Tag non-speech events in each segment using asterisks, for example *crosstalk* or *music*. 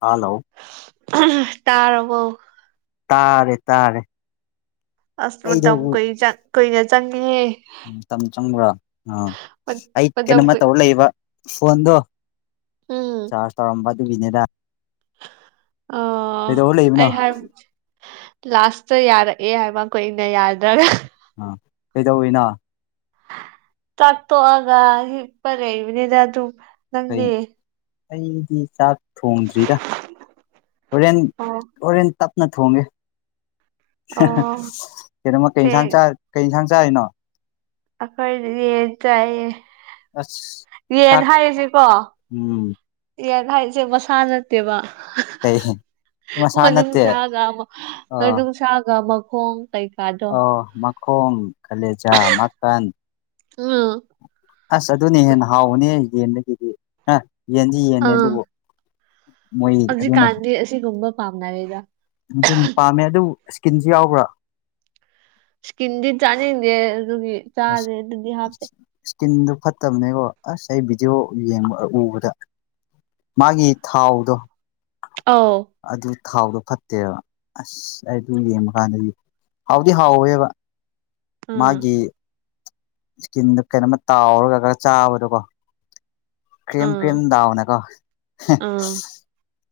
hello ꯇꯥꯕꯣ ꯇꯥꯔꯦ ꯇꯥꯔꯦ ꯑꯁ ꯃꯇꯝ ꯀꯨꯏ ꯀꯨꯏꯅ ꯆꯪꯉꯑꯦ ꯎꯝ ꯆꯪꯕ꯭ꯔꯣ ꯑꯥ ꯑꯩ ꯃꯇꯝ ꯀꯩꯅꯣꯝꯃ ꯀꯨꯏ ꯇꯧꯔ ꯂꯩꯕ ꯐꯣꯟꯗꯣ ꯎꯝ ꯆꯥ ꯇꯔꯝꯕ ꯑꯗꯨ ꯅꯦꯗ ꯑ ꯀꯩꯗꯧꯔ ꯂꯩꯕꯅꯣ ꯑꯩ ꯍꯥꯏ ꯂꯥꯁꯇ ꯌꯥꯔꯛꯑꯦ ꯍꯥꯏꯕ ꯀꯨꯏꯅ ꯌꯥꯗꯔꯥ ꯑꯥ ꯀꯩꯗꯧꯤꯅ ꯆꯥꯛꯇꯣꯛꯑꯒ ꯍꯤꯛꯄ ꯂꯩꯕꯅꯤꯗ ꯑꯗꯨ ꯀꯩ ꯅꯪꯒꯤ ꯑꯩꯗꯤ ꯆꯥꯛ ꯊꯣꯡꯗ꯭ꯔꯤꯗ ꯍꯣꯔꯦꯟ ꯑꯣ ꯍꯣꯔꯦꯟ ꯇꯞ ꯅꯠꯇ ꯍꯣꯡꯒꯦ ꯑꯣ ꯀꯩꯅꯣꯃ ꯀꯩꯟꯁꯥꯡ ꯀꯩ ꯌꯦꯟꯁꯥꯡ ꯆꯥꯔꯤꯅꯣ ꯑꯈꯣꯏꯗꯤ ꯌꯥ ꯆꯑ ꯑꯁ ꯌꯦꯟ ꯈꯥꯛ ꯍꯥꯏꯔꯤꯁꯤꯀꯣ ꯎꯝ ꯍꯥꯏꯁꯦ ꯃꯁꯥ ꯅꯠꯇꯦꯕ ꯀꯩ ꯃꯁꯥ ꯅꯠꯇꯦ ꯃꯅꯨꯡꯅꯨꯡꯁꯥꯒ ꯑꯃꯅꯨꯡꯁꯥꯒ ꯑꯃꯨ ꯍꯣ ꯇꯥꯏ ꯑ ꯃꯈꯣꯟ ꯈꯂꯦꯖꯥ ꯃꯈꯀꯟ ꯎꯝ ꯑꯁ ꯑꯗꯨꯅꯤ ꯍꯦꯟꯅ ꯍꯥꯎꯕꯅꯦ ꯑꯩ ꯌꯦꯟꯗꯒꯤꯗꯤ ꯑ ꯌꯦꯟꯁꯤ ꯌꯦꯟꯅꯦ ꯑꯥ ꯑꯗꯨꯕꯨꯣ ꯍꯧꯖꯤꯛꯀꯥꯟꯗꯤ ꯑꯁꯤꯒꯨꯝꯕ ꯄꯥꯝꯅꯔꯗ ꯑꯗꯨꯅꯤ ꯄꯥꯝꯃꯦ ꯑꯗꯨꯕꯨ ꯏꯁꯀꯤꯟꯁꯨ ꯌꯥꯎꯕ꯭ꯔꯥ ꯏꯁꯀꯤꯟꯗꯤ ꯆꯥꯅꯤꯡꯗꯦ ꯑꯗꯨꯒꯤ ꯆꯥꯥꯁꯦ ꯑꯗꯨꯗꯤ ꯍꯥꯞꯇꯦ ꯏꯁꯀꯤꯟꯗꯨꯣ ꯐꯠꯇꯕꯅꯦꯀꯣ ꯑꯁ ꯑꯩ ꯚꯤꯗꯤꯑꯣ ꯌꯦꯡꯕ ꯎꯕꯗ ꯃꯥꯒꯤ ꯊꯥꯎꯗꯣ ꯑꯥꯎ ꯑꯗꯨ ꯊꯥꯎꯗꯣ ꯐꯠꯇꯦꯕ ꯑꯁ ꯑꯩ ꯑꯗꯨ ꯌꯦꯡꯕ ꯀꯥꯟꯗꯗꯤ ꯍꯥꯎꯗꯤ ꯍꯥꯎꯋꯦꯕ ꯑꯥ ꯃꯥꯒꯤ ꯏꯁꯀꯤꯟꯗꯨ ꯀꯩꯅꯣꯝꯃ ꯇꯥꯎꯔꯒ ꯈꯔ ꯆꯥꯕꯗꯣꯀꯣ ꯀ꯭ꯔꯔꯤꯝ ꯑꯥ ꯀ꯭ꯔꯔꯤꯝꯗꯥꯎꯅ ꯀꯣ ꯑꯥ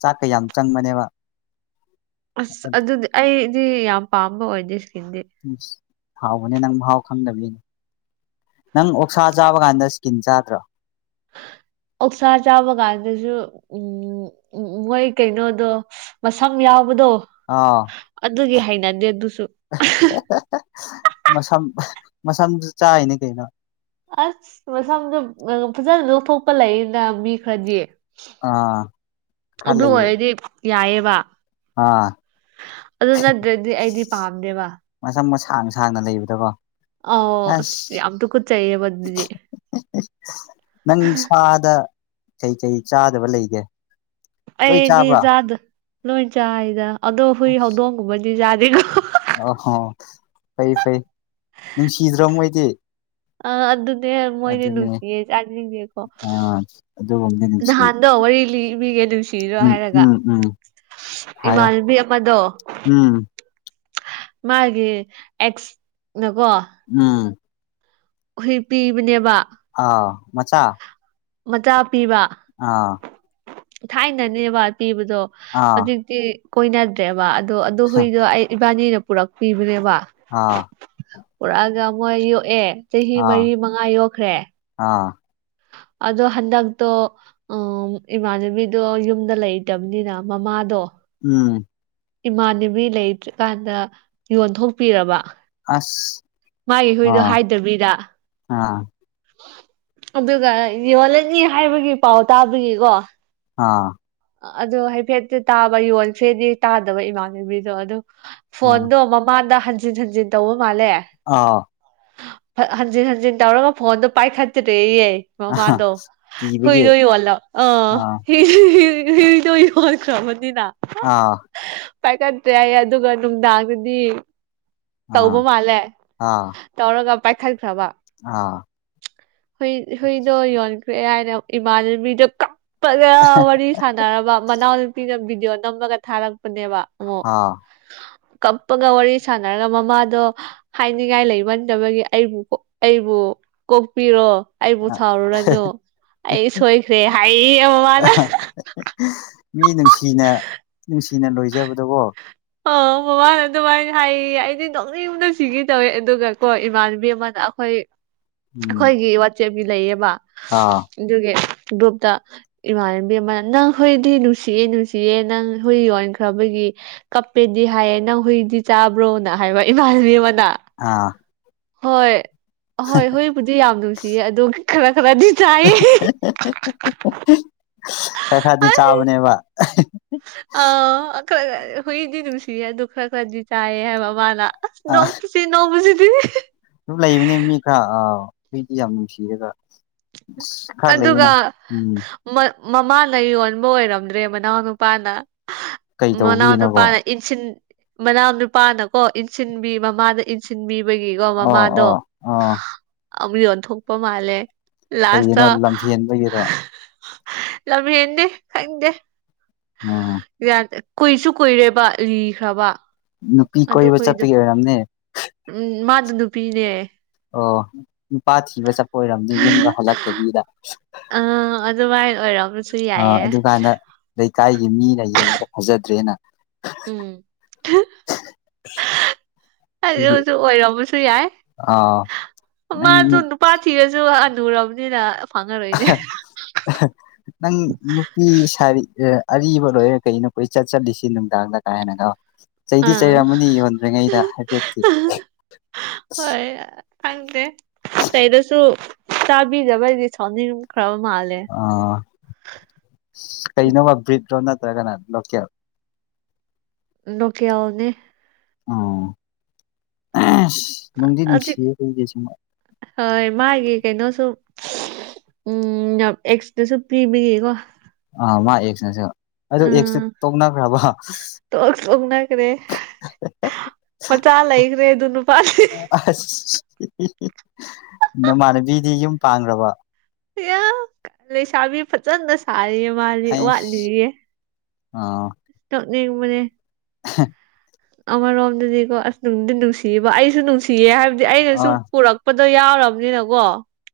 ꯆꯥꯛ ꯀꯌꯥꯝ ꯆꯪꯕꯅꯦꯕ ꯑꯁ ꯑꯗꯨꯗꯤ ꯑꯩꯗꯤ ꯌꯥꯝ ꯄꯥꯝꯕ ꯑꯣꯏꯗꯦ ꯏꯁꯀꯤꯟꯗꯤ ꯍꯥꯎꯕꯅꯦ ꯅꯪ ꯃꯍꯥꯎ ꯈꯪꯗꯕꯝꯒꯤꯅꯦ ꯅꯪ ꯑꯣꯛꯁꯥ ꯆꯥꯕ ꯒꯥꯟꯗ ꯏꯁ꯭ꯀꯤꯟ ꯆꯥꯗ꯭ꯔꯥ *unintelligible* ꯑꯣꯛꯁꯥ ꯆꯥꯕ ꯀꯥꯟꯗꯁꯨ ꯎ ꯃꯣꯏ ꯀꯩꯅꯣꯗꯣ ꯃꯁꯝ ꯌꯥꯎ ꯕꯗꯣ ꯑꯥ ꯑꯗꯨꯒꯤ ꯍꯩꯅꯗꯦ ꯑꯗꯨꯁꯨ ꯃꯁꯝ ꯃꯁꯝꯁꯨ ꯆꯥꯏꯅꯦ ꯀꯩꯅꯣ ꯑꯁ ꯃꯁꯝꯗ ꯐꯖꯅ ꯂꯧꯊꯣꯛꯄ ꯂꯩꯅ ꯃꯤ ꯈꯔꯗꯤ ꯑꯥ ꯈꯂꯩꯕ ꯌꯥꯏꯌꯦꯕ ꯑꯗꯨ ꯅꯠꯇ꯭ꯔꯗꯤ ꯑꯩꯗꯤ ꯄꯥꯝꯗꯦꯕ ꯀꯥꯡ ꯁꯥꯡꯅ ꯂꯩꯕꯗꯕꯣ ꯑꯧ ꯑꯁ ꯌꯥꯝ ꯇꯨꯀꯠꯆꯩꯌꯦꯕ ꯑꯗꯨꯗꯤ ꯅꯪ ꯁꯥꯗ ꯀꯩ ꯀꯩ ꯆꯥꯗꯕ ꯂꯩꯒꯦ ꯂꯣꯏ ꯆꯥꯕ꯭ꯔꯥ ꯑꯩꯗꯤꯖꯥꯗ ꯂꯣꯏ ꯆꯥꯏꯗ ꯑꯗꯣ ꯍꯨꯏ ꯍꯧꯗꯣꯡꯒꯨꯝꯕꯗꯤ ꯖꯥꯗꯦꯀꯣ ꯑꯍꯣ ꯐꯩ ꯐꯩ ꯅꯨꯡꯁꯤꯗ꯭ꯔꯣ ꯃꯣꯏꯗꯤ *inaudible* ꯑ ꯑꯗꯨꯅꯦ ꯃꯣꯏꯅꯦ ꯑꯗꯨꯅꯦ ꯅꯨꯡꯁꯤꯌꯦ ꯆꯥꯁꯤꯡꯗꯦꯀꯣ ꯑ ꯑꯗꯨꯒꯨꯝꯕꯗꯤ ꯅꯨꯡꯁꯤ ꯅꯍꯥꯟꯗꯣ ꯋꯥꯔꯤ ꯂꯤ ꯕꯤꯒꯦ ꯅꯨꯡꯁꯤꯔꯣ ꯎꯝ ꯍꯥꯏꯔꯒ ꯎꯝ ꯎꯝ ꯍꯥꯏꯌꯣ ꯏꯃꯥꯜꯕꯤ ꯑꯃꯗꯣ ꯎꯝ ꯃꯥꯒꯤ ꯑꯦꯛꯁ ꯅꯀꯣ ꯎꯝ ꯍꯨꯏ ꯄꯤꯕꯅꯦꯕ ꯑꯥ ꯃꯆꯥꯥ ꯃꯆꯥ ꯄꯤꯕ ꯑꯥ ꯊꯥꯏꯅꯅꯦꯕ ꯄꯤꯕꯗꯣ ꯑꯥ ꯍꯧꯖꯤꯛꯇꯤ ꯀꯣꯏꯅꯗ꯭ꯔꯦꯕ ꯑꯗꯣ ꯑꯗꯨꯣ ꯍꯨꯏꯗꯣ ꯑꯩ ꯏꯕꯥꯅꯤꯅ ꯄꯨꯔꯛꯄꯤꯕꯅꯦꯕ ꯑꯥ ꯄꯨꯔꯛꯑꯒ ꯃꯣꯏ ꯌꯣꯛꯑꯦ ꯆꯍꯤ ꯑꯥ ꯃꯔꯤ ꯃꯉꯥ ꯌꯣꯛꯈ꯭ꯔꯦ ꯑꯥ ꯑꯗꯣ ꯍꯟꯗꯛꯇꯣ ꯎ ꯏꯃꯥꯟꯅꯕꯤꯗꯣ ꯌꯨꯝꯗ ꯂꯩꯇꯕꯅꯤꯅ ꯃꯃꯥꯗꯣ ꯎꯝ ꯏꯃꯥꯟꯅꯕꯤ ꯂꯩꯇ꯭ꯔꯤꯀꯥꯟꯗ ꯌꯣꯟꯊꯣꯛꯄꯤꯔꯕ ꯑꯁ ꯃꯥꯒꯤ ꯍꯨꯣꯏꯗꯣ ꯑꯥ ꯍꯥꯏꯗꯕꯤꯗ ꯑꯥ ꯑꯗꯨꯒ ꯌꯣꯜꯂꯅꯤ ꯍꯥꯏꯕꯒꯤ ꯄꯥꯎ ꯇꯥꯕꯒꯤꯀꯣ ꯑꯥ ꯑꯗꯣ ꯍꯥꯏꯐꯦꯠꯇꯤ ꯇꯥꯕ ꯌꯣꯟꯈꯔꯦꯗꯤ ꯇꯥꯗꯕ ꯏꯃꯥꯟꯅꯕꯤꯗꯣ ꯑꯗꯨ ꯑꯥ ꯐꯣꯟꯗꯣ ꯃꯃꯥꯡꯗ ꯍꯟꯖꯤꯟ ꯍꯟꯖꯤꯟ ꯇꯧꯕ ꯃꯥꯜꯂꯦ ꯍꯟꯖꯤꯟ ꯍꯟꯖꯤꯟ ꯇꯧꯔꯒ ꯐꯣꯟꯗꯣ ꯄꯥꯏꯈꯠꯇ꯭ꯔꯦꯌꯦ ꯑꯥ ꯃꯃꯥꯟꯗꯣ ꯀꯤꯕꯒꯤ ꯍꯨꯏꯗꯣꯏ ꯌꯣꯜꯂ ꯑ ꯑꯥ ꯍꯤ ꯍꯤ ꯍꯨ ꯍ ꯍꯟꯈ꯭ꯔꯕꯅꯤꯅ ꯑꯥ ꯄꯥꯏꯈꯠꯇ꯭ꯔꯦ ꯍꯥꯏ ꯑꯗꯨꯒ ꯅꯨꯡꯗꯥꯡꯗꯗꯤ ꯑꯥ ꯇꯧꯕ ꯃꯥꯜꯂꯦ ꯑꯥ ꯇꯧꯔꯒ ꯄꯥꯏꯈꯠ ꯐ꯭ꯔꯕ ꯑꯥ ꯍ ꯍꯨꯏꯗꯣ ꯌꯣꯟ ꯀꯑꯦ ꯍꯥꯏꯅ ꯏꯃꯥꯟꯅꯕꯤꯗꯣ ꯀꯞꯄꯒ ꯋꯥꯔꯤ ꯁꯥꯟꯅꯔꯕ ꯃꯅꯥꯎꯅꯨꯄꯤꯅ ꯣ ꯅꯝꯃꯒ ꯊꯥꯔꯛꯄꯅꯦꯕ ꯑꯃꯨꯛ ꯍꯥꯥ ꯀꯞꯄꯒ ꯋꯥꯔꯤ ꯁꯥꯟꯅꯔꯒ ꯃꯃꯥꯗꯣ ꯍꯥꯏꯅꯤꯡꯉꯥꯏ ꯂꯩꯃꯟꯗꯕꯒꯤ ꯑꯩꯕꯨ ꯑꯩꯕꯨ ꯀꯣꯛꯄꯤꯔꯣ ꯑꯩꯕꯨ ꯑꯥ ꯁꯥꯎꯔꯨꯔꯅꯨ ꯑꯩ ꯁꯣꯏꯈ꯭ꯔꯦ ꯍꯥꯏ ꯃꯃꯅ ꯃꯤ ꯅꯨꯡꯁꯤꯅ ꯅꯨꯡꯁꯤꯅ ꯂꯣꯏꯖꯕꯗꯀꯣ ꯑ ꯃꯃꯥꯅ ꯑꯗꯨꯃꯥꯏꯅ ꯍꯥꯏꯌꯦ ꯑꯩꯗꯤ ꯅꯣꯛꯅꯤꯡ ꯕꯅ ꯁꯤꯈꯤ ꯇꯧꯋꯦ ꯑꯗꯨꯒ ꯀꯣ ꯏꯃꯥꯟꯅꯕꯤ ꯑꯃꯅ ꯑꯩꯈꯣꯏ ꯎꯝ ꯑꯩꯈꯣꯏꯒꯤ ꯋꯥꯆꯦꯞꯄꯤ ꯂꯩꯌꯦꯕ ꯑꯥ ꯑꯗꯨꯒꯤ ꯒ꯭ꯔꯨꯞꯇ ꯏꯃꯥꯟꯅꯕꯤ ꯑꯃꯅ ꯅꯪ ꯍꯨꯏꯗꯤ ꯅꯨꯡꯁꯤꯑꯦ ꯅꯨꯡꯁꯤꯌꯦ ꯅꯪ ꯍꯨꯏ ꯌꯣꯟꯈ꯭ꯔꯕꯒꯤ ꯀꯞꯄꯦꯗꯤ ꯍꯥꯏꯌꯦ ꯅꯪ ꯍꯨꯏꯗꯤ ꯆꯥꯕ꯭ꯔꯣꯅ ꯍꯥꯏꯕ ꯏꯃꯥꯟꯅꯕꯤ ꯑꯃꯅ ꯑꯥ ꯍꯣꯏ ꯑꯍꯣꯏ ꯍꯨꯏꯕꯨꯗꯤ ꯌꯥꯝ ꯅꯨꯡꯁꯤꯌꯦ ꯑꯗꯣ ꯈꯔ ꯈꯔꯥꯗꯤ ꯆꯥꯏ ꯈꯔ ꯈꯔꯗꯤ ꯆꯥꯕꯅꯦꯕ ꯑ ꯑ ꯍꯨꯏꯗꯤ ꯅꯨꯡꯁꯤ ꯍꯥꯏ ꯗꯨꯒ ꯈꯔꯥ ꯈꯔꯥ ꯆꯥꯏ ꯍꯥꯏ ꯃꯃꯥꯅ ꯅꯣꯡꯄꯁꯤ ꯅꯣꯡꯄꯁꯤꯗꯤ ꯑꯗꯨ ꯂꯩꯕꯅꯦ ꯃꯤ ꯈꯔ ꯑ ꯍꯨꯏꯗꯤ ꯌꯥꯝ ꯅꯨꯡꯁꯤꯔꯒ ꯑꯁ ꯈꯔ ꯑꯗꯨꯒ ꯂꯩꯌꯦꯅꯦ ꯎꯝ ꯃꯃꯥꯅ ꯌꯣꯟꯕ ꯑꯣꯏꯔꯝꯗ꯭ꯔꯦ ꯃꯅꯥꯎ ꯅꯨꯄꯥꯅ ꯀꯩ ꯃꯅꯥꯎ ꯇꯧꯕꯒꯤꯅꯣꯀꯣ ꯅꯨꯄꯥꯅ ꯏꯟꯁꯤꯟ ꯃꯅꯥꯎ ꯅꯨꯄꯥꯅ ꯀꯣ ꯏꯟꯁꯤꯟꯕꯤ ꯃꯃꯥꯗ ꯏꯟꯁꯤꯟꯕꯤ ꯑꯩꯗꯨꯒꯤꯀꯣ ꯑꯣ ꯃꯃꯥꯗꯣ ꯑꯣ ꯑꯣ ꯑꯃꯨꯛ ꯌꯣꯟꯊꯣꯛꯄ ꯃꯥꯜꯂꯦ ꯀꯩꯒꯤꯅꯣ ꯂꯥꯁꯇ ꯂꯝꯍꯦꯟꯕꯒꯤꯔꯣ ꯂꯝꯍꯦꯟꯗꯦ ꯈꯪꯗꯦ ꯎꯝ ꯌꯥꯗꯦ ꯀꯨꯏꯁꯨ ꯀꯨꯏꯔꯦꯕ ꯂꯤꯈ꯭ꯔꯕ ꯅꯨꯄꯤ ꯑꯗꯨ ꯀꯣꯏꯕ ꯍꯨꯏꯗꯣ ꯆꯠꯄꯒꯤ ꯑꯣꯏꯔꯝꯅꯦ ꯎꯝ ꯃꯥꯗꯨ ꯅꯨꯄꯤꯅꯦ ꯑꯣ ꯅꯨꯄꯥ ꯊꯤꯕ ꯆꯠꯄ ꯑꯣꯏꯔꯝꯅꯦ ꯌꯨꯝꯒ ꯍꯜꯂꯛꯇꯕꯤꯗ ꯑꯥ ꯑꯗꯨꯃꯥꯏꯅ ꯑꯣꯏꯔꯝꯕꯁꯨ ꯑ ꯌꯥꯏꯌꯦ ꯑꯗꯨꯀꯥꯟꯗ ꯂꯩꯀꯥꯏꯒꯤ ꯃꯤꯅ ꯌꯦꯡꯕꯗ ꯐꯖꯗ꯭ꯔꯦꯅ ꯎꯝ ꯍꯧꯖꯤꯛ ꯑꯗꯨꯒꯤ ꯍꯧꯖꯤꯛ ꯑꯣꯏꯔꯕꯁꯨ ꯌꯥꯏ ꯑꯥ ꯅꯪ ꯃꯥꯁꯨ ꯅꯨꯄꯥ ꯊꯤꯔꯁꯨ ꯑꯅꯨꯔꯕꯅꯤꯅ ꯅꯪ ꯅꯨꯄꯤ ꯁꯥꯔꯤ ꯑꯔꯤꯕ ꯂꯣꯏꯔꯦ ꯀꯩꯅꯣ ꯀꯣꯏꯆꯏ ꯆꯠ ꯆꯠꯂꯤꯁꯤ ꯅꯨꯡꯗꯥꯡꯗ ꯀꯥꯏꯅꯒ ꯆꯩꯗꯤ ꯑꯥ ꯆꯩꯔꯝꯃꯅꯤ ꯌꯣꯟꯗ꯭ꯔꯤꯉꯩꯗ ꯍꯥꯏꯐꯦꯠꯀꯤ ꯍꯣꯏ ꯈꯪꯗꯦ ꯆꯩꯗꯁꯨ ꯆꯥꯕꯤꯗꯕ ꯍꯥꯏꯗꯤ ꯁꯥꯎꯅꯤꯡ ꯀꯩꯅꯣꯕ ꯕ꯭ꯔꯤꯠ ꯔꯣꯜ ꯅꯠꯇ꯭ꯔꯒꯅ ꯂꯣꯀꯦꯜ ꯅꯣꯀꯦꯜ ꯅꯦ ꯑꯣ ꯍꯧꯖꯤꯛ ꯍꯣꯏ ꯃꯥꯒꯤ ꯀꯩꯅꯣꯁꯨ ꯎꯝ ꯌꯥꯝ ꯑꯦꯛꯁꯇꯁꯨ ꯄꯤꯕꯤꯒꯀꯣ ꯑ ꯃꯥꯢ ꯑꯦꯛꯁ ꯅꯁꯨ ꯑꯗꯨ ꯑꯦꯛꯁ ꯇꯣ ꯎꯝ ꯇꯣꯛꯅꯈ꯭ꯔꯕ ꯇꯣꯛ ꯇꯣꯛꯅꯈ꯭ꯔꯦ ꯃꯆꯥ ꯂꯩꯈ꯭ꯔꯦ ꯑꯗꯨ ꯅꯨꯄꯥꯁꯦ ꯑ ꯅꯃꯥꯟꯅꯕꯤꯗꯤ ꯌꯨꯝ ꯄꯥꯡꯈ꯭ꯔꯕ ꯂꯩꯁꯥꯕꯤ ꯐꯖꯅ ꯁꯥꯔꯤꯌꯦ ꯃꯥꯜꯂꯤ ꯑꯩꯁ ꯋꯥꯠꯂꯤꯌꯦ ꯑꯥ ꯃꯅꯦ *inaudible* ꯑꯃꯔꯣꯝꯗꯗꯤꯀꯣ ꯑꯁ ꯅꯨꯡꯗꯤ ꯅꯨꯡꯁꯤꯕ ꯑꯩꯁꯨ ꯅꯨꯡꯁꯤꯌꯦ ꯍꯥꯏꯕꯗꯤ ꯑꯩꯅꯁꯨ ꯑꯥ ꯄꯨꯔꯛꯄ ꯑꯣ ꯌꯥꯎꯔꯕꯅꯤꯅꯀꯣ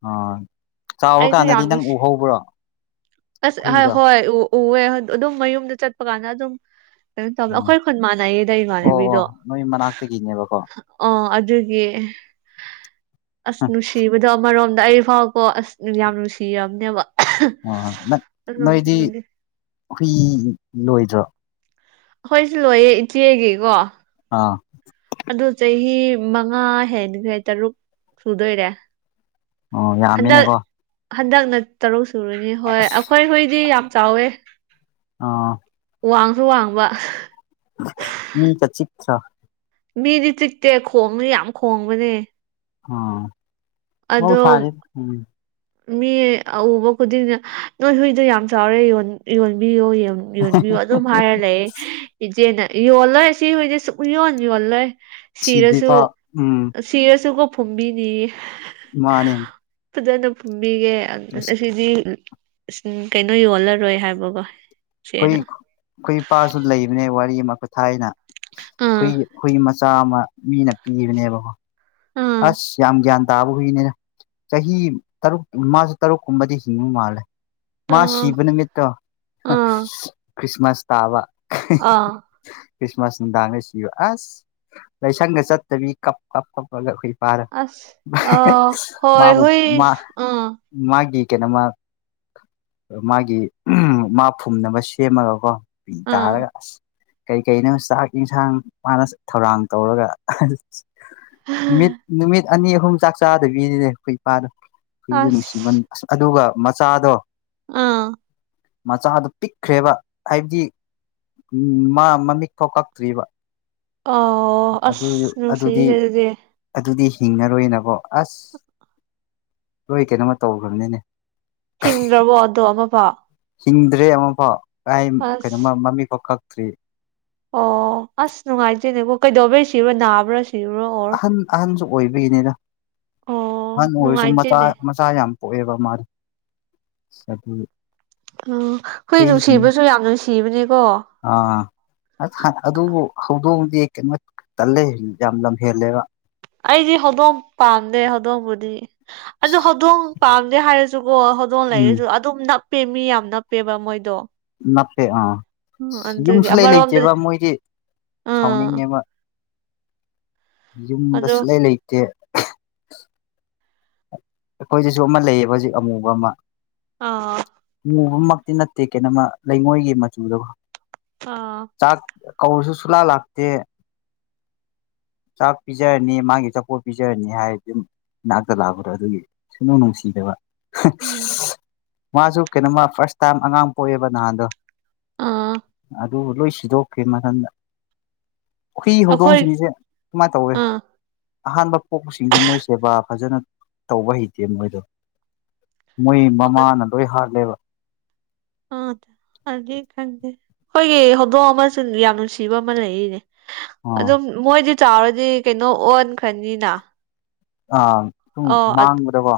ꯑꯥ ꯑꯩꯁꯨ ꯆꯥꯎꯔꯀꯥꯟꯗꯗꯤ ꯌꯥꯝ ꯅꯪ ꯅꯨꯡꯁꯤ ꯎꯍꯧꯕ꯭ꯔꯣ ꯑꯁ ꯍꯨꯏꯗꯣ ꯍꯣꯏ ꯎ ꯎꯋꯦ ꯑꯗꯨꯝ ꯃꯌꯨꯝꯗ ꯆꯠꯄ ꯀꯥꯟꯗ ꯑꯗꯨꯝ ꯀꯩꯅꯣ ꯇꯧ ꯎꯝ ꯑꯩꯈꯣꯏ ꯈꯨꯟ ꯃꯥꯟꯅꯩꯌꯦꯗ ꯑꯣ ꯑꯣ ꯏꯃꯥꯟꯅꯕꯤꯗꯣ ꯅꯣꯏ ꯃꯅꯥꯛꯇꯒꯤꯅꯦꯕꯀꯣ ꯑꯣ ꯑꯗꯨꯒꯤ ꯑꯁ ꯅꯨꯡꯁꯤꯕꯗꯣ ꯑꯃꯔꯣꯝꯗ ꯑꯗ ꯑꯩ ꯐꯥꯎꯕꯀꯣ ꯑꯁ ꯌꯥꯝ ꯅꯨꯡꯁꯤꯔꯕꯅꯦꯕ ꯑꯣ ꯑꯗꯨ ꯅꯣꯏꯗꯤ ꯑꯩꯈꯣꯏꯁꯨ ꯍꯨꯏ ꯂꯣꯏꯗ꯭ꯔꯣ ꯑꯩꯈꯣꯏꯁꯨ ꯂꯣꯏꯌꯦ ꯏꯆꯦꯒꯤꯀꯣ ꯑꯥ ꯑꯗꯨ ꯆꯍꯤ ꯃꯉꯥ ꯍꯦꯟꯈ꯭ꯔꯦ ꯇꯔꯨꯛ ꯁꯨꯗꯣꯏꯔꯦ ꯑꯣ ꯍꯟꯗꯛ ꯌꯥꯝꯃꯤꯅꯦꯀꯣ ꯍꯟꯗꯛꯅ ꯇꯔꯨꯛ ꯁꯨꯔꯅꯤ ꯍꯣꯏ ꯑꯩꯈꯣꯏ ꯍꯣꯏꯗꯤ ꯌꯥꯝ ꯆꯥꯎꯋꯦ ꯑꯥ ꯋꯥꯡꯁꯨ ꯋꯥꯡꯕ ꯑ ꯃꯤꯗꯤ ꯆꯤꯛꯇꯦ ꯈꯣꯡꯅꯤ ꯌꯥꯝ ꯈꯣꯡꯕꯅꯦ ꯑ ꯧ ꯑꯗꯣ ꯁꯔꯤꯝ ꯃꯤ ꯑꯎꯕ ꯈꯨꯗꯤꯡꯅ ꯅꯣꯏ ꯍꯨꯏꯗ ꯌꯥꯝ ꯆꯥꯎꯔꯦ ꯌꯣꯟꯕꯤꯌꯣ ꯌꯣꯟꯕꯤꯌꯨ ꯑꯗꯨꯝ ꯍꯥꯏꯔ ꯂꯩꯦ ꯏꯆꯦꯅ ꯌꯣꯜꯂꯣꯏ ꯁꯤ ꯍꯣꯏꯗꯤ ꯁꯨꯡꯛ ꯌꯣꯟ ꯌꯣꯜꯂꯣꯏ ꯁꯤꯔꯁꯨ ꯁꯤꯗ꯭ꯔꯤꯐꯥꯎ ꯎꯝ ꯁꯤꯔꯁꯨꯀꯣ ꯐꯨꯝꯕꯤꯅꯤ ꯃꯥꯅꯦ ꯐꯖꯅ ꯐꯨꯝꯕꯤꯒꯦ ꯑꯁ ꯑꯁꯤꯗꯤ ꯀꯩꯅꯣ ꯌꯣꯜꯂꯔꯣꯏ ꯍꯥꯏꯕꯀꯣ ꯍꯈ ꯏꯆꯦꯅ ꯑꯩꯈꯣꯏ ꯏꯄꯥꯁꯨ ꯂꯩꯕꯅꯦ ꯋꯥꯔꯤ ꯑꯃ ꯈꯨꯊꯥꯏꯅ ꯍꯨꯏ ꯑꯥ ꯍꯨꯏ ꯆꯥꯃ ꯃꯤꯅ ꯄꯤꯕꯅꯦꯕꯀꯣ ꯑꯥ ꯑꯁ ꯌꯥꯝ ꯒ꯭ꯌꯥꯟ ꯇꯥꯕ ꯍꯨꯏꯅꯤꯅ ꯆꯍꯤ ꯇꯔꯨꯛ ꯃꯥꯁꯨ ꯇꯔꯨꯛꯀꯨꯝꯕꯗꯤ ꯍꯤꯡꯕ ꯃꯥꯜꯂꯦ ꯃꯥ ꯑꯥ ꯁꯤꯕ ꯅꯨꯃꯤꯠꯇꯣ ꯑꯥ ꯈ꯭ꯔꯤꯁꯃꯥꯁ ꯇꯥꯕ ꯑꯥ ꯈ꯭ꯔꯤꯁꯃꯥꯁ ꯅꯨꯡꯗꯥꯡꯒ ꯁꯤꯕ ꯑꯁ ꯂꯥꯏꯁꯪꯒ ꯆꯠꯇꯕꯤ ꯀꯞ ꯀꯞ ꯀꯞꯂꯒꯨꯏ ꯐꯔ ꯑꯁ ꯑꯥ ꯍꯣꯏ ꯃꯥꯕꯨ ꯍꯨꯏ ꯃꯥ ꯑꯥ ꯃꯥꯒꯤ ꯀꯩꯅꯣꯝꯃ ꯃꯥꯒꯤ ꯃꯥ ꯐꯨꯝꯅꯕ ꯁꯦꯝꯃꯒꯀꯣ ꯑꯥ ꯄꯇꯥꯔ ꯀꯔꯤ ꯀꯩꯅꯣ ꯆꯥꯛ ꯌꯦꯟꯁꯥꯡ ꯃꯥꯅ ꯊꯧꯔꯥꯡ ꯇꯧꯔꯒ ꯅꯨꯃꯤꯠ ꯅꯨꯃꯤꯠ ꯑꯅꯤ ꯑꯍꯨꯝ ꯆꯥꯛ ꯆꯥꯗꯕꯤꯔꯤꯅꯦ ꯑꯩꯈꯣꯏ ꯏꯄꯥꯗꯣ ꯑꯩꯈꯏꯗ ꯅꯨꯡꯁꯤꯕꯟ ꯑꯁ ꯑꯁ ꯑꯗꯨꯒ ꯃꯆꯥꯗꯣ ꯑꯥ ꯃꯆꯥꯗꯨꯣ ꯄꯤꯛꯈ꯭ꯔꯦꯕ ꯍꯥꯏꯕꯗꯤ ꯎꯝ ꯃꯥ ꯃꯃꯤꯠ ꯐꯥꯎ ꯀꯛꯇ꯭ꯔꯤꯕ ꯑꯣ ꯑꯗꯨ ꯑꯁ ꯅꯨꯡꯁꯤꯍꯦ ꯑꯗꯨꯗꯤ ꯑꯗꯨꯗꯤ ꯍꯤꯡꯉꯔꯣꯏꯅꯦꯕꯣ ꯑꯁ ꯂꯣꯏ ꯀꯩꯅꯣꯃ ꯇꯧꯈ꯭ꯔꯕꯅꯤꯅꯦ ꯊꯤꯡꯗ꯭ꯔꯕꯣ ꯑꯗꯣ ꯑꯃ ꯄꯥꯎ ꯍꯤꯡꯗ꯭ꯔꯦ ꯑꯃꯐꯥꯎ ꯀꯥꯏ ꯀꯩꯅꯣ ꯃꯃꯤ ꯐꯥꯎ ꯈꯛꯇ꯭ꯔꯤ ꯑꯣ ꯑꯁ ꯅꯨꯡꯉꯥꯏꯖꯦꯅꯦꯀꯣ ꯀꯩꯗꯧꯕꯩ ꯁꯤꯕꯣ ꯅꯥꯕ꯭ꯔꯥ ꯁꯤꯕꯨꯔꯣ ꯑꯣꯔ ꯑꯣꯏꯕꯒꯤꯅꯤꯅ ꯑꯣ ꯑꯍꯟ ꯑꯣꯏꯔꯁꯨ ꯃꯆꯥ ꯅꯨꯡꯉꯥꯏꯇꯦꯅꯦ ꯃꯆꯥ ꯌꯥꯝ ꯀꯣꯛꯑꯦꯕ ꯃꯥ ꯎꯝ ꯑꯩꯈꯣꯏ ꯅꯨꯡꯁꯤꯕꯁꯨ ꯌꯥꯝ ꯅꯨꯡꯁꯤꯕꯅꯦꯀꯣ ꯑꯁ ꯑꯗꯨꯕꯨ ꯍꯧꯗꯣꯡꯑꯗꯤ ꯀꯩꯅꯣ ꯇꯜꯂꯦ ꯌꯥꯝ ꯂꯝ ꯍꯦꯜꯂꯦꯕ ꯑꯩꯗꯤ ꯍꯧꯗꯣꯡ ꯄꯥꯝꯗꯦ ꯍꯧꯗꯣꯡꯕꯨꯗꯤ ꯑꯗꯨ ꯍꯧꯗꯣꯡ ꯄꯥꯝꯗꯦ ꯍꯥꯏꯔꯁꯨ ꯑꯣꯣ ꯍꯧꯗꯣꯡ ꯎꯝ ꯂꯩꯔꯤꯁꯨ ꯑꯗꯨꯝ ꯅꯞꯄꯦ ꯃꯤ ꯌꯥꯝ ꯅꯞꯄꯦꯕ ꯃꯣꯏꯗꯣ ꯅꯥꯞꯄꯦ ꯑꯥ ꯎꯝ ꯑꯗꯨꯒꯤ ꯌꯨꯝꯁꯨ ꯂꯩꯩ ꯑꯃꯔꯣꯝꯗꯗꯤ ꯂꯩꯇꯦꯕ ꯃꯣꯏꯗꯤ ꯑꯥ ꯁꯥꯎꯅꯤꯡꯉꯦꯕ ꯌꯨꯝꯗ ꯑꯗꯣ ꯁꯨꯂꯥꯏꯩ ꯂꯩꯇꯦ ꯑꯩꯈꯣꯏꯁꯤꯁꯨ ꯑꯃ ꯂꯩꯌꯦꯕ ꯍꯧꯖꯤꯛ ꯑꯃꯨꯕ ꯑꯃ ꯑꯥ ꯕꯃꯛꯇꯤ ꯅꯠꯇꯦ ꯀꯩꯅꯣꯃ ꯂꯩꯉꯣꯏꯒꯤ ꯃꯆꯨꯗꯀ ꯑꯥ ꯆꯥꯛ ꯀꯧꯔꯁꯨ ꯆꯂꯥ ꯂꯥꯛꯇ ꯆꯥꯛ ꯄꯤꯖꯔꯅꯤ ꯃꯥꯒꯤ ꯆꯥꯛꯄꯣꯠ ꯄꯤꯖꯔꯅꯤ ꯍꯥꯏꯔꯗꯤ ꯑꯗꯨꯝ ꯏꯅꯥꯛꯇ ꯂꯥꯛꯄ꯭ꯔꯥ ꯑꯗꯨꯒꯤ ꯁꯅꯧ ꯅꯪꯁꯤꯖꯕ ꯎꯝ ꯃꯥꯁꯨ ꯀꯩꯅꯣꯃ ꯐꯥꯔꯁ ꯇꯥꯏꯝ ꯑꯉꯥꯡ ꯄꯣꯛꯑꯦꯕ ꯅꯍꯥꯟꯗꯣ ꯑꯥ ꯑꯗꯨ ꯂꯣꯏ ꯁꯤꯗꯣꯛꯀꯦ ꯃꯊꯟꯗ ꯍꯈꯔꯤ ꯑꯩꯈꯣꯏ ꯍꯧꯗꯣꯡꯁꯤꯡꯁꯦ ꯀꯃꯥꯏꯅ ꯇꯧꯏꯤ ꯑꯥ ꯑꯍꯥꯟꯕ ꯄꯣꯛꯁꯤꯡꯁꯦ ꯃꯣꯏ ꯁꯦꯕꯥ ꯐꯖꯅ ꯇꯧꯕ ꯍꯩꯇꯦ ꯃꯣꯏꯗꯣ ꯃꯣꯏ ꯃꯃꯥꯅ ꯂꯣꯏ ꯍꯥꯜꯂꯦꯕ ꯑꯥ ꯑꯗꯨꯗꯤ ꯈꯪꯗꯦ ꯑꯩꯈꯣꯏꯒꯤ ꯍꯧꯗꯣꯛꯑ ꯑꯃꯁꯨ ꯌꯥꯝ ꯅꯨꯡꯁꯤꯕ ꯑꯃ ꯂꯩꯔꯤꯅꯦ ꯑꯥ ꯑꯗꯨꯝ ꯃꯣꯏꯗꯤ ꯆꯥꯎꯔꯗꯤ ꯀꯩꯅꯣ ꯑꯣꯟꯈ꯭ꯔꯅꯤꯅ ꯑ ꯁꯨꯝ ꯑꯣ ꯃꯥꯡꯕꯗꯀꯣ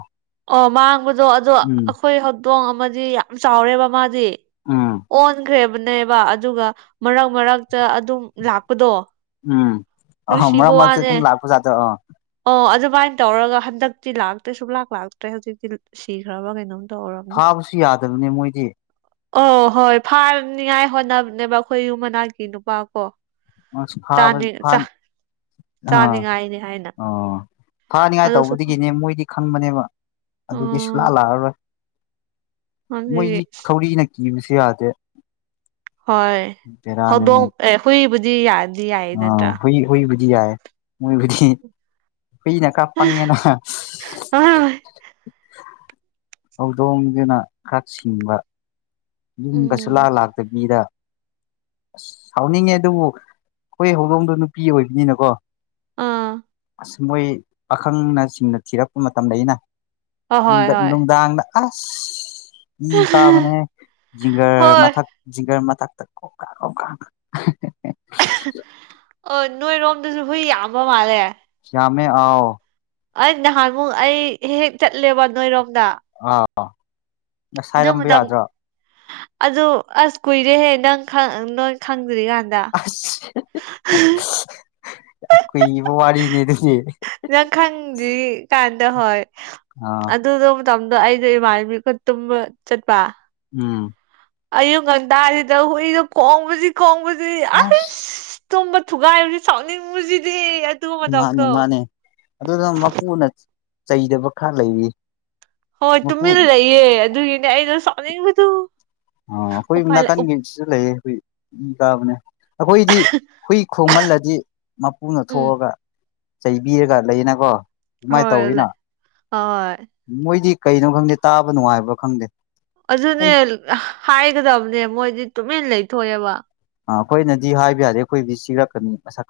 ꯑꯣ ꯃꯥꯡꯕꯗꯣ ꯑꯗꯣ ꯎꯝ ꯑꯩꯈꯣꯏ ꯍꯧꯗꯣꯡ ꯑꯃꯗꯤ ꯌꯥꯝ ꯆꯥꯎꯔꯦꯕ ꯃꯥꯗꯤ ꯎꯝ ꯑꯣꯟꯈ꯭ꯔꯦꯕꯅꯦꯕ ꯑꯗꯨꯒ ꯃꯔꯛ ꯃꯔꯛꯇ ꯑꯗꯨꯝ ꯂꯥꯛꯄꯗꯣ ꯎꯝ ꯑꯥ ꯃꯔꯛ ꯃꯔꯛꯇ ꯨꯁꯤꯤꯕꯅꯦꯦ ꯑꯗꯨꯝ ꯂꯥꯛꯄ ꯖꯥꯠꯇꯣ ꯑꯥ ꯑꯣ ꯑ ꯁꯨꯃꯥꯏꯅ ꯇꯧꯔꯒ ꯍꯟꯗꯛꯇꯤ ꯂꯥꯛꯇ꯭ꯔꯦ ꯁꯨꯡꯂꯥꯛ ꯂꯥꯛꯇ꯭ꯔꯦ ꯍꯧꯖꯤꯛꯇꯤ ꯁꯤꯈ꯭ꯔꯕ ꯀꯩꯅꯣꯝ ꯇꯧꯔꯕꯅꯤ ꯐꯥꯕꯁꯨ ꯌꯥꯗꯕꯅꯤ ꯃꯣꯏꯗꯤ ꯑꯣ ꯍꯣꯏ ꯐꯥꯅꯤꯉꯥꯏ ꯍꯣꯠꯅꯕꯅꯦꯕ ꯑꯩꯈꯣꯏ ꯌꯨꯨꯝ ꯃꯅꯥꯛꯀꯤ ꯅꯨꯄꯥ ꯀꯣ ꯑꯃꯁꯨꯡ ꯈꯥꯕ ꯈ ꯆꯥꯗꯒꯥꯏꯅꯦ ꯑꯣ ꯊꯥꯅꯤꯉꯥꯏ ꯇꯧꯕꯗꯒꯤꯅꯦ ꯃꯣꯏꯗꯤ ꯈꯪꯕꯅꯦꯕ ꯑꯗꯨꯗꯤ ꯎꯝ ꯁꯂꯥꯛꯑ ꯂꯥꯛꯑꯔꯣꯏ ꯑꯗꯨꯗꯤ ꯃꯣꯏꯗꯤ ꯊꯧꯔꯤꯅ ꯀꯤꯕꯁꯨ ꯌꯥꯗꯦ ꯍꯣꯏ ꯍꯧꯗꯣꯡ ꯑꯦ ꯍꯨꯏꯕꯨꯗꯤ ꯌꯥꯗ ꯑ ꯍꯨꯏ ꯍꯨꯏꯕꯨꯗꯤ ꯌꯥꯏ ꯍꯨꯏꯕꯨꯗꯤ ꯀꯅ ꯀꯥ ꯄꯪꯉꯦꯅ ꯍꯧꯗꯣꯡꯗꯨꯅ ꯈꯔ ꯁꯤꯡꯕ ꯌꯨꯝ ꯀꯁꯨꯂꯥ ꯎꯝ ꯂꯥꯛꯇꯕꯤꯗ ꯑꯁ ꯁꯥꯎꯅꯤꯡꯉꯦ ꯑꯗꯨꯕꯨ ꯑꯩꯈꯣꯏ ꯍꯧꯗꯣꯡꯗꯣ ꯅꯨꯄꯤ ꯑꯣꯏꯕꯅꯤꯅꯀꯣ ꯑꯥ ꯑꯁ ꯃꯣꯏ ꯄꯥꯈꯪꯅ ꯆꯤꯡꯅ ꯊꯤꯔꯛꯄ ꯃꯇꯝꯗ ꯑꯩꯅ ꯍꯣꯏ ꯍꯣꯏ ꯍꯣꯏ ꯅꯨꯡꯗꯥꯡꯗ ꯑꯁ ꯏ ꯀꯥꯕꯅꯦ ꯖꯤꯤꯡꯒꯔ ꯍꯣꯏ ꯃꯊꯛ ꯃꯇ ꯑꯣꯀ ꯑꯣ ꯑꯣ ꯅꯣꯏꯔꯣꯝꯗꯁꯨ ꯍꯨꯏ ꯌꯥꯝꯕ ꯃꯥꯜꯂꯦ ꯁꯃꯃꯦ ꯑꯑꯣ ꯑꯩ ꯅꯍꯥꯟꯃꯨꯛ ꯑꯩ ꯍꯦꯛ ꯍꯦꯛ ꯆꯠꯂꯦꯕ ꯅꯣꯏꯔꯣꯝꯗ ꯑ ꯑꯗꯨ ꯉꯁꯥꯏꯔꯝꯕ ꯃꯇꯝ ꯌꯥꯗ꯭ꯔꯥ ꯑꯗꯨ ꯑꯁ ꯀꯨꯏꯔꯦꯍꯦ ꯅꯪ ꯅꯣꯏ ꯈꯪꯗ꯭ꯔꯤ ꯀꯥꯟꯗ ꯑꯁ ꯍꯍꯍ ꯌꯥꯝ ꯀꯨꯏꯕ ꯋꯥꯔꯤꯅꯦ ꯑꯗꯨꯗꯤ ꯅꯪ ꯈꯪꯗ꯭ꯔꯤ ꯀꯥꯟ ꯗ ꯍꯣꯏ ꯑꯥ ꯑꯗꯨꯗ ꯃꯇꯝꯗꯣ ꯑꯩꯗꯣ ꯏꯃꯥꯟꯕꯤ ꯈꯨꯠ ꯇꯨꯝꯕ ꯆꯠꯄ ꯎꯝ ꯑꯌꯨꯛ ꯉꯟꯇꯥꯔꯤꯗ ꯍꯨꯏꯗꯣ ꯀꯣꯡꯕꯁꯤ ꯀꯣꯡꯕꯁꯤ ꯑꯁ ꯇꯣꯕ ꯊꯨꯒꯥꯏꯕꯁꯤ ꯁꯥꯎꯅꯤꯡꯉꯕꯁꯤꯗꯤ ꯃꯥꯅꯦ ꯃꯥꯅꯦ ꯑꯗꯨꯅ ꯃꯄꯨꯅ ꯆꯩꯗꯕ ꯈꯔ ꯂꯩꯔꯤ ꯍꯣꯏ ꯃꯄꯨ ꯇꯨꯃꯤꯟꯅ ꯂꯩꯌꯦ ꯑꯗꯨꯒꯤꯅꯦ ꯑꯩꯅ ꯁꯥꯎꯅꯤꯡꯕꯗꯨ ꯑ ꯑꯩꯈꯣꯏ ꯎꯄꯥꯏ ꯂꯩ ꯅꯥꯀꯟꯒꯤ ꯁꯤꯁꯨ ꯂꯩꯌꯦ ꯑꯩꯈꯣꯏ ꯀꯥꯕꯅꯦ ꯑꯩꯈꯣꯏꯗꯤ ꯍꯨꯏ ꯈꯣꯡꯃꯜꯂꯗꯤ ꯃꯄꯨꯅ ꯎꯝ ꯊꯣꯛꯑꯒ ꯆꯩꯕꯤꯔꯒ ꯂꯩꯅꯀꯣ ꯑꯗꯨꯃꯥꯏꯅ ꯍꯣꯏ ꯇꯧꯋꯤꯅ ꯍꯣꯏ ꯃꯣꯏꯗꯤ ꯀꯩꯅꯣ ꯈꯪꯗꯦ ꯇꯥꯕ ꯅꯨꯡꯉꯥꯏꯕ꯭ꯔꯥ ꯈꯪꯗꯦ ꯑꯗꯨꯅꯦ ꯍꯥꯏꯒꯗꯕꯅꯦ ꯃꯣꯏꯗꯤ ꯇꯨꯃꯤꯟ ꯂꯩꯊꯣꯛꯑꯦꯕ ꯑ ꯑꯩꯈꯣꯏꯅꯗꯤ ꯍꯥꯏꯕ ꯌꯥꯔꯦ ꯑꯩꯈꯣꯏꯕꯨꯗꯤ ꯁꯤꯔꯛꯀꯅꯤ ꯃꯁ ꯈꯪ